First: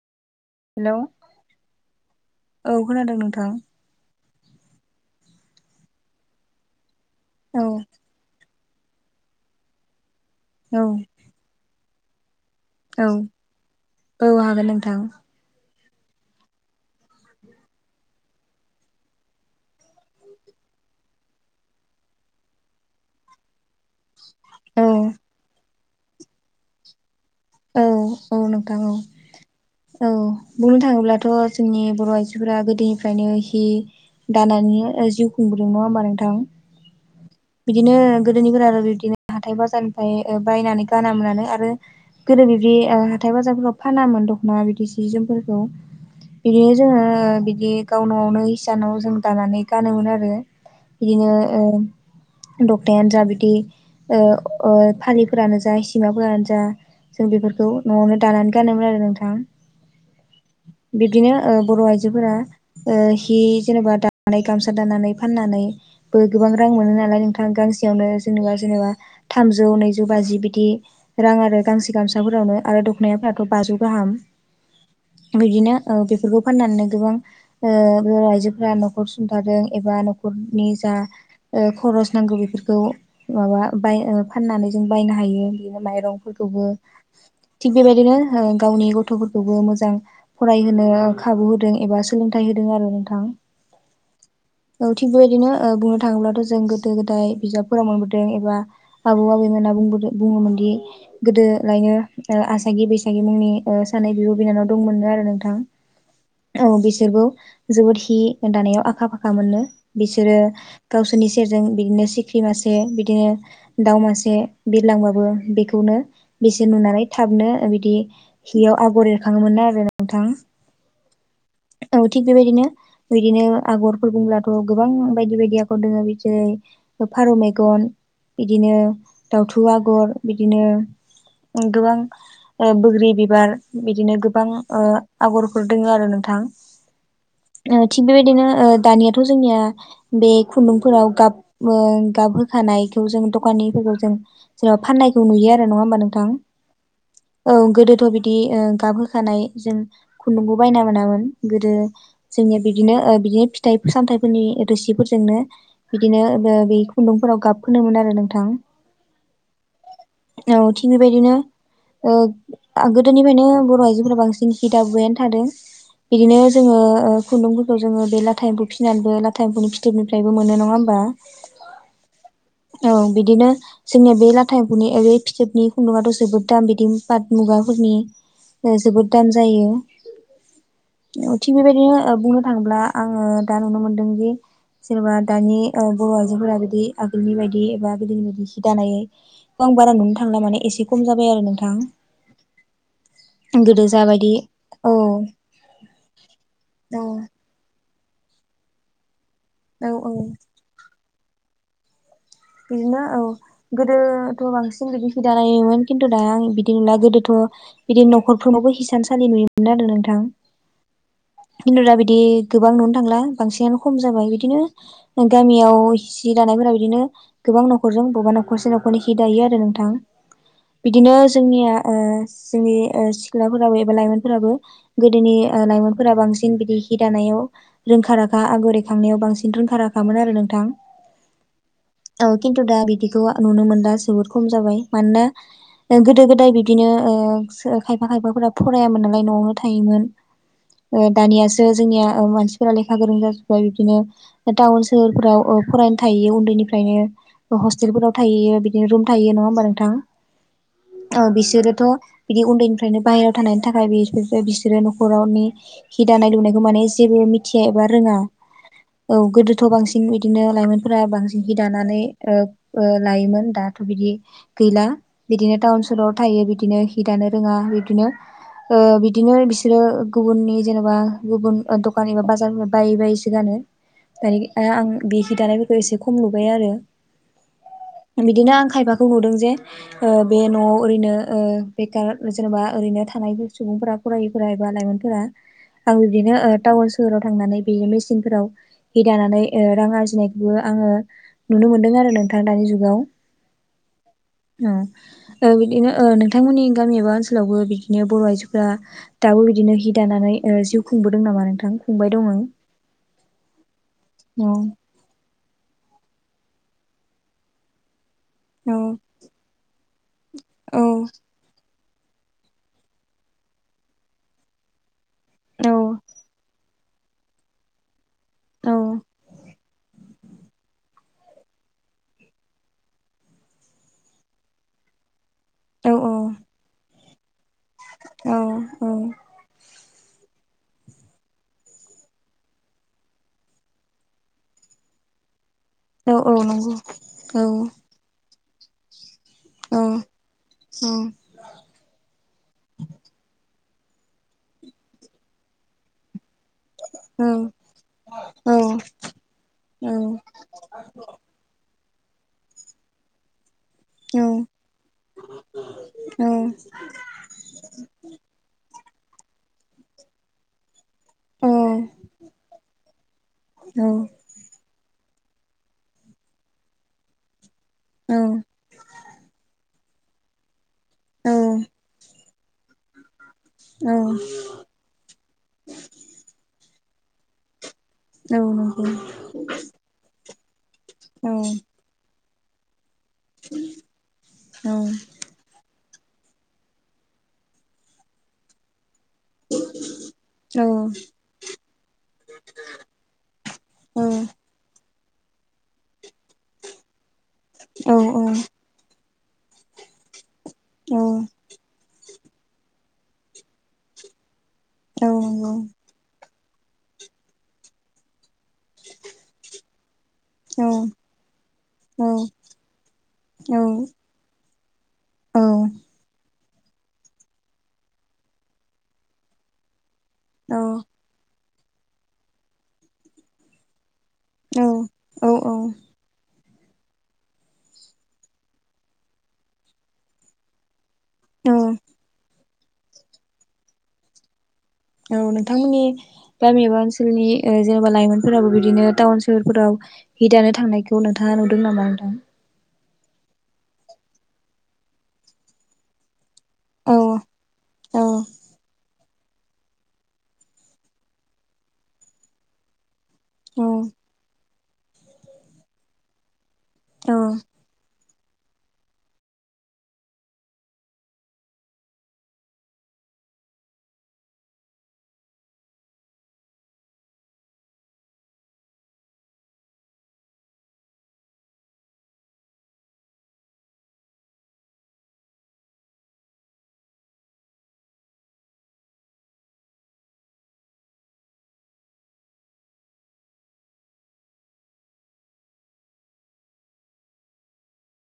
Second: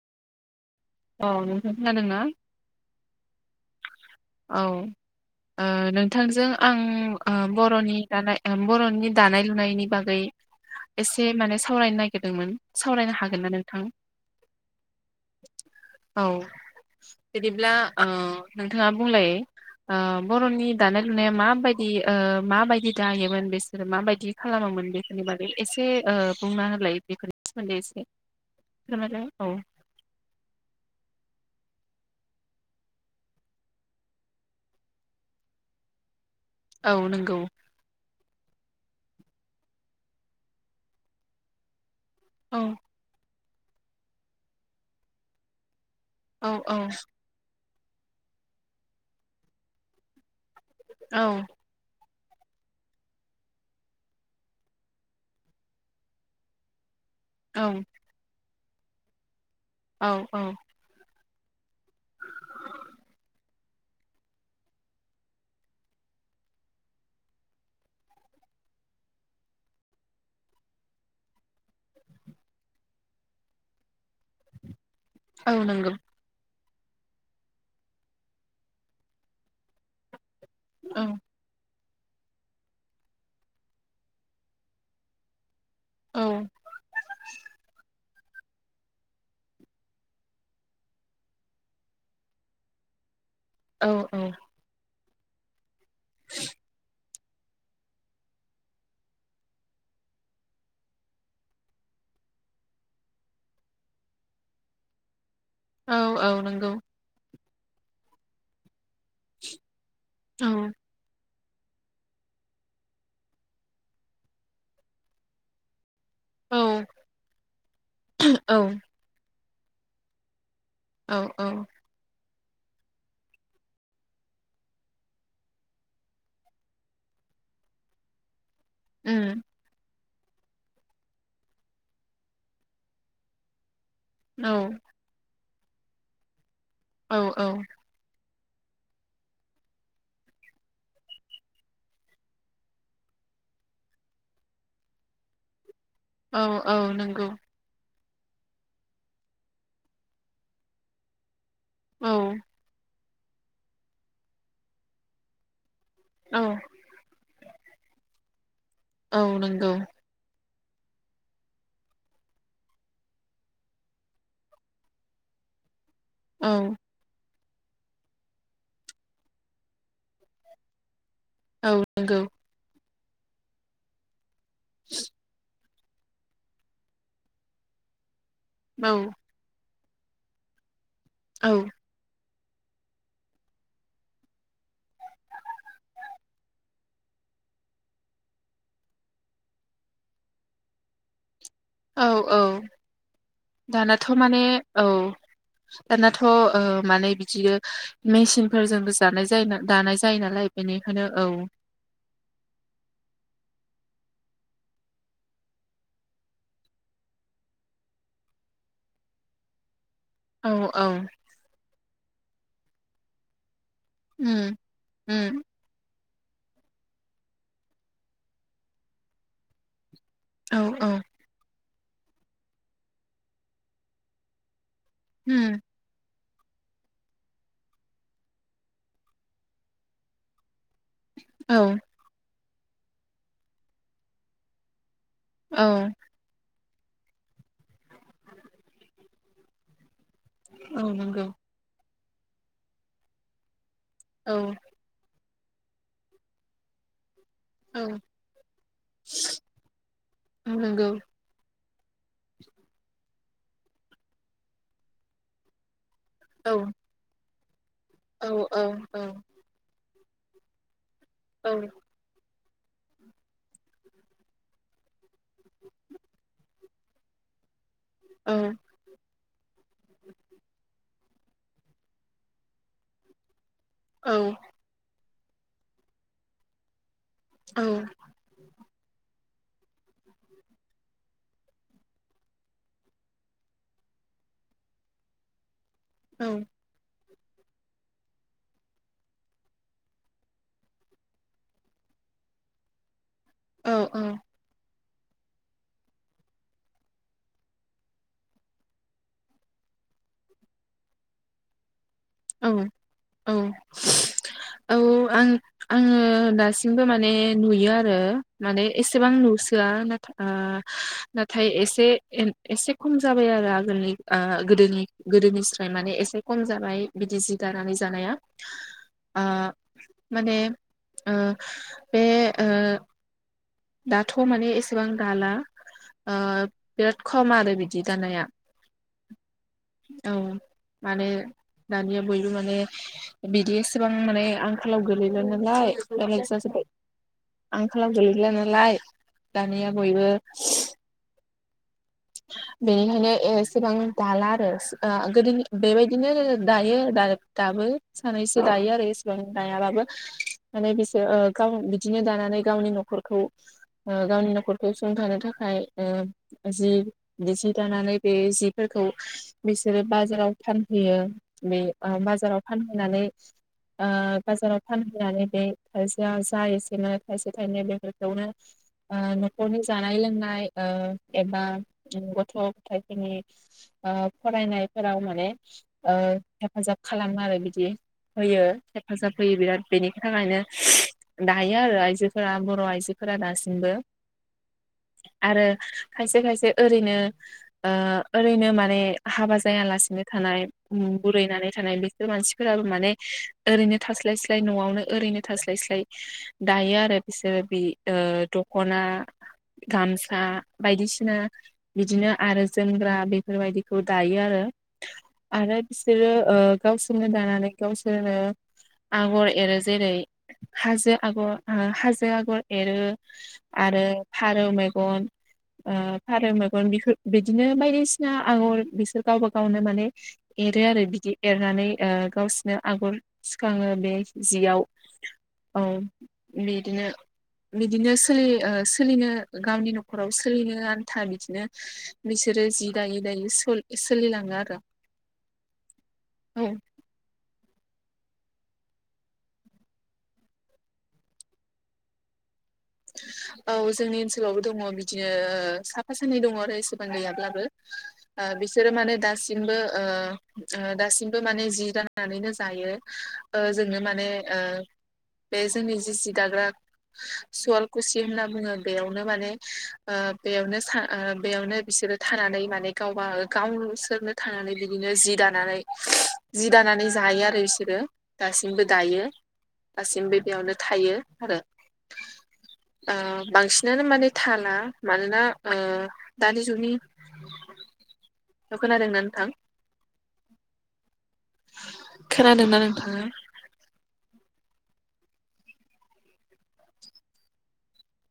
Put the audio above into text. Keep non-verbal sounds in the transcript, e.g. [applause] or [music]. Hello औ नों खोनादों ना? औ खोनादों नोंथां औ ओ नोंथांजों आं औ बर'नि दानाय ओ बर'नि दानाय लुनायनि बागै औ एसे माने सावरायनो नागिरदोंमोन सावरायनो हागोन ना नोंथां? औ हागोन नोंथां औ बिदिब्ला ओ नोंथाङा बुंलाय ओ बर'नि दानाय लुनाया माबायदि माबायदि ओ दायोमोन बिसोरो माबायदि औ खालामोन बेनि बागै एसे ओ बुंना होलाय बेफोरनि सोमोन्दै औ एसे औ नोंथां औ फोरमायलाय औ औ बुंनो थाङोब्लाथ' जोंनि बर' आइजोफोरा गोदोनिफ्रायनो हि दानानै जिउ खुंबोदों नङा होमबा नोंथां? औ नंगौ गोदोनिफ्राय आरो बिबदिनो हाथाय बाजारनिफ्राय बायनानै गाना मोनानो आरो गोदोनि औ बि ओ हाथाय बाजारफोराव फानामोन दख'ना बिदि सि जोमफोरखौ औ बिदि औ जोङो बिदि गावन'आवनो इसानाव जों दानानै गानोमोन आरो औ बिदिनो तक्थायानो जा बिदि फालिफोरानो जा हिसिमाफोरानो जा जों औ बेफोरखौ न'आवनो दानानै गानोमोन आरो नोंथां औ औ बिबदिनो ओ बर' आइजोफोरा ओ हि जेनेबा दानानै गामसा दानानै फाननानै बो गोबां रां मोनो नालाय नोंथां गांसेयावनो जेनेबा जेनेबा थामजौ नैजौ बाजि बिदि रां आरो गांसे गामसाफोरावनो आरो दख'नायाफोराथ' बाजौ गाहाम औ बिदिनो नंगौ ओ बेफोरखौ फाननानै गोबां ओ बर' आइजोफोरा न'खर सुंथारादों एबा नख जा औ ओ खरस नांगौ बेफोरखौ माबा बाय फाननानै जों बायनो हायो बेनो म औ फोरखौबो थिग बेबायदिनो गावनि गथ'फोरखौबो मोजां फरायहोनो खाबु होदों एबा सोलोंथाइ होदों आरो नोंथां। औ औ। औ थिग बेबायदिनो ओ बुंनो थाङोब्लाथ' जों गोदो गोदाय बिजाब फोराव मोनबोदों एबा आबौ आबैमोना बुंबोदों बुङोमोनदि गोदोलायनो ओ आसागि बैसागि मुंनि ओ सानै बिब' बिनानाव दंमोननो आरो नों औ बिसोरबो जोबोद हि दानायाव आखा फाखा मोननो। बिसोरो औ गावसोरनि सेरजों बिदिनो सिख्रि मासे बिदिनो दाउ मासे बिरलांबाबो बेखौनो औ बेसोर नुनानै थाबनो बिदि औ हियाव आगर एरखाङोमोननो‌ आरो नोंथां औ औ। थिग बेबायदिनो बिदिनो आगरफोर बुंब्लाथ' गोबां बायदि बायदि आगर दङो जेरै फारौ मेगन बिदिनो उम दाउथु आगर बिदिनो गोबां ओ बोग्रि बिबार बिदिनो गोबां औ ओ आगर आगरफोर दोङो आरो नोंथां औ औ थिग बेबायदिनो दानियाथ' जोंनिया बे खुन्दुंफोराव गाब ओ गाब होखानायखौ जों दखान जेनेबा फाननायखौ नुयो आरो नङा होमबा नोंथां औ औ नंगौ औ गोदोथ' बिदि ओ गाब होखानाय जों खुन्दुंखौ बायना मोनामोन। गोदो औ जोंनिया बिदिनो ओ बिदिनो फिथाइ सामथाइफोरनि रोसिफोरजोंनो बिदिनो औ बे खुन्दुंफोराव गाब फोनोमोन आरो नोंथां। औ नंगौ। औ थिग बेबायदिनो ओ गोदोनिफ्रायनो बर' आइजोफोरा बांसिन हि दाबुबायानो थादों। बिदिनो औ जोङो ओ खुन्दुंफोरखौ जोङो बे लाथा एम्फु फसिनानैबो लाथा एमफौनि फिथोबनिफ्रायबो मोनो नङा होमबा औ नंगौ। औ बिदिनो जोंनिया बे लाथा एमफुनि ओरै बनि खुन्दुंआथ' जोबोद दाम बिदि पाथ मुगाफोरनि ओ औ जोबोद दाम जायो। औ थिग बेबायदिनो ओ बुंनो थाङोब्ला आङो दा नुनो मोनदों जि जेनेबा दानि ओ बर' आइजोफोरा बिदि आगोलनि बायदि एबा गोदोनि बायदि हि दानाय आं बारा नुनो थांला मे एसे खम जाबाय आरो नोंथां। औ औ। गोदो दानाथ' जाबायदि माने औ दानाथ' ओ औ माने बिदिनो मेसिनफोरजोंबो जानाय जा औ दानाय औ जायो नालाय बेनिखायनो औ। बिदिनो औ गोदोथ' बांसिन बिदि हि दायोमोन खिन्थु दा आं बिदि नुला गोदोथ' बिदिनो नखरफोरावबो हिसान सालि नुयोमोन आरो नोंथां। औ औ। खिन्थु दा बिदि गोबां नुनो थांला बांसिनानो खम जाबाय उम बिदिनो उम गामियाव सि दानायफोरा बिदिनो गोबां न'खरजों बबेबा न'खरसे न'खरनि सि दायो आरो नोंथां। औ औ बिदिनो जोंनिया ओ जोंनि ओ सिख्लाफोराबो एबा लाइमोनफोराबो गोदोनि उम लाइमोनफोरा बांसिन बांसिन बिदि हि दानायाव रोंखा राखा आगर एरखांनायाव बांसिन रोंखा राखामोन आरो नोंथां। औ। औ खिन्थु दा बिदिखौ नुनो मोना जोबोर खम जाबाय औ मानोना गोदो गोदाय बि बिदिनो ओ खायफा खायफाफोरा फरायामोन नालाय न'आवनो थायोमोन। औ ओ नंगौ दानियासो जोंनिया मानसिफोरा लेखा गोरों जाजोबबाय बिदि बिदिनो औ टाउन सोहोरफोराव औ फरायनो थायो उन्दैनिफ्रायनो। हस्टेलफोराव औ थायो बिदिनो रुम थायो नङा होमबा नोंथां। नंगौ ओ बिसोरो थ' बिदि उन्दैनिफ्रायनो बाहेरायाव थानायनि थाखाय बिसोर बिसोरो न'खरावनि हि दानाय औ लुनायखौ माने जेबो मिथिया एबा रोङा। औ गोदोथ' बांसिन बिं बिदिनो लाइमोनफोरा बांसिन औ हि दानानै ओ लायोमोन दाथ' बिदि गैला बिदिनो टाउन सहराव थायो बिदिनो हि दानो रोङा बि बिनो औ ओ बिदिनो बिसोरो गुबुननि जेनेबा गुबुन ओ दखान एबा बाजारनि बायै बायैसो गानो औ औइ आं बे हि दानायफोरखौ एसे ख' ख'म नुबाय आरो औ बिदिनो आं खायफाखौ नुदों जे ओ बे न'आव ओरैनो ओ बेखार जेनेबा ओरैनो थानाय सुब फोरा फरायैफ्रा एबा लाइमोनफोरा आंबो औ बेनो टाउ सोहोराव थांनानै बेयो मेसिनफोराव हि दानानै ओ रां आरजिनायखौनो आङो नुनो मोनदों आरो नोंथां दानि जुगाव। औ औ। ओ औ बिदिनो ओ नोंथांमोननि गामि एबा ओनसोलावबो बिदिनो बर' आइजोफोरा दाबो बिदि नो हि दानानै ओ जिउ खुंबोदों नामा नोंथां? खुंबाय दङ औ औ औ आं आङो ओ दासिमबो माने नुयो आरो। माने औ एसेबां नुसोआ नाथा आ औ नाथाय एसे एन एसे खम जाबाय आरो आगोलनि गोदोनि गोदोनिस्राय माने एसे खम जाबाय। बिदि जि दानानै जानाया औ ओ माने ओ बे ओ। दाथ' माने एसेबां दाला औ ओ बिराद खम आरो बि औ औ। औ। माने दानिया बयबो माने बिदि एसेबां माने आंखालाव गोलैला नालाय। औ ओरै औ जाजोब्बाय नंगौ औ आंखालाव गोलै ला नालाय दानिया औ बयबो। बेनिखायनो एसेबां दाला आरो ओ गोदो बेबायदिनो दायो दाबो सानैसो दायो आरो इसेबां दायाबाबो माने बिसोर ओ गाव बिदिनो दानानै गावनि न'खरखौ ओ गावनि नखरखौ सुंथानो थाखाय ओ जि जि दानानै बे जिफोरखौ बिसोरो बाजाराव फान फैहोयो बे बाजाराव फानहैनै ओ बाजाराव फान नानै बे खायसेया जा एसेनो थायसे थाइनै बेफोरखौनो ओ न'खरनि जानाय लोंनाय ओ एबा गथ' गथायाइफोरनि ओ फरायनायफोराव माने ओ हेफाजाब खालामो आरो बिदि होयो हेफाजाब होयो बिराद बेनि थाखायनो दायो आरो आइजो फोरा बर' आइजोफोरा दासिमबो आरो खायसे खायसे ओरैनो ओ ओरैनो माने हाबा जायालासिनो थानाय उम बुरैनानै थानाय बिसोर मानसिफोराबो माने ओरैनो थास स्लाय स्लाय न'आवनो ओरै'नो थास्लाय स्लाय दायो आरो बिसोरो ओ बे दख'ना गामसा बायदिसिना। बिदिनो आरो जोमग्रा बेफोरबायदिखौ दायो आरो आरो बिसोरो ओ गावसोरनो दानानै गावसोरो आगर एरो जेरै' हाजो आगर हाजो आगर एरो आरो फारौ मैग अ ओ [inaudible] बिफोर बिदिनो बायदिसिना आंगर बिसोर गावबा गावनो माने एरो आरो बिदि एरनानै ओ गावसिनो आगर सिखाङो। बे जियाव औ। बिदिनो -बिदिनो सोलि ओ सोलिनो गावनि न'खराव सोलिनो आरो [unintelligible] बिदिनो बिसोरो जि दायै -दायै सो- सोलिलाङो आरो। औ नोंथांमोननि औ गामि एबा ओनसोलनि ओ जेनेबा लाइमोनफोराबो बिदिनो टाउन सोहरफोराव हि दानो थांनायखौ नोंथाङा नुदों नामा? नोंथां। औ, जोंनि ओनसोलावबो दङ। बिदिनो साफा सानै दङ। एसेबां औ गैयाब्लाबो औ ओ बिसोरो माने [unintelligible] [unintelligible] ओ दासिमबो माने जि दानानैनो जायो। ओ जोंनो औ माने ओ बे जोंनि जि सि दाग्रा औ। खुवालखुसि होनना बुङो। बेयावनो माने ओ बेयावनो सा-ओ बेयावनो बिसोरो थानानै माने गावबा गावसोरनो थांनानै बिदिनो जि दानानै जि दानानै जायो आरो। बिसोरो दासिमबो दायो। दासिमबो बेयावनो थायो आरो। [unintelligible] ओ बांसिनानो माने थाला। मानोना ओ दानि जुगनि [unintelligible] ओ खोनादोंना नोंथां? खोनादोंना नोंथाङा?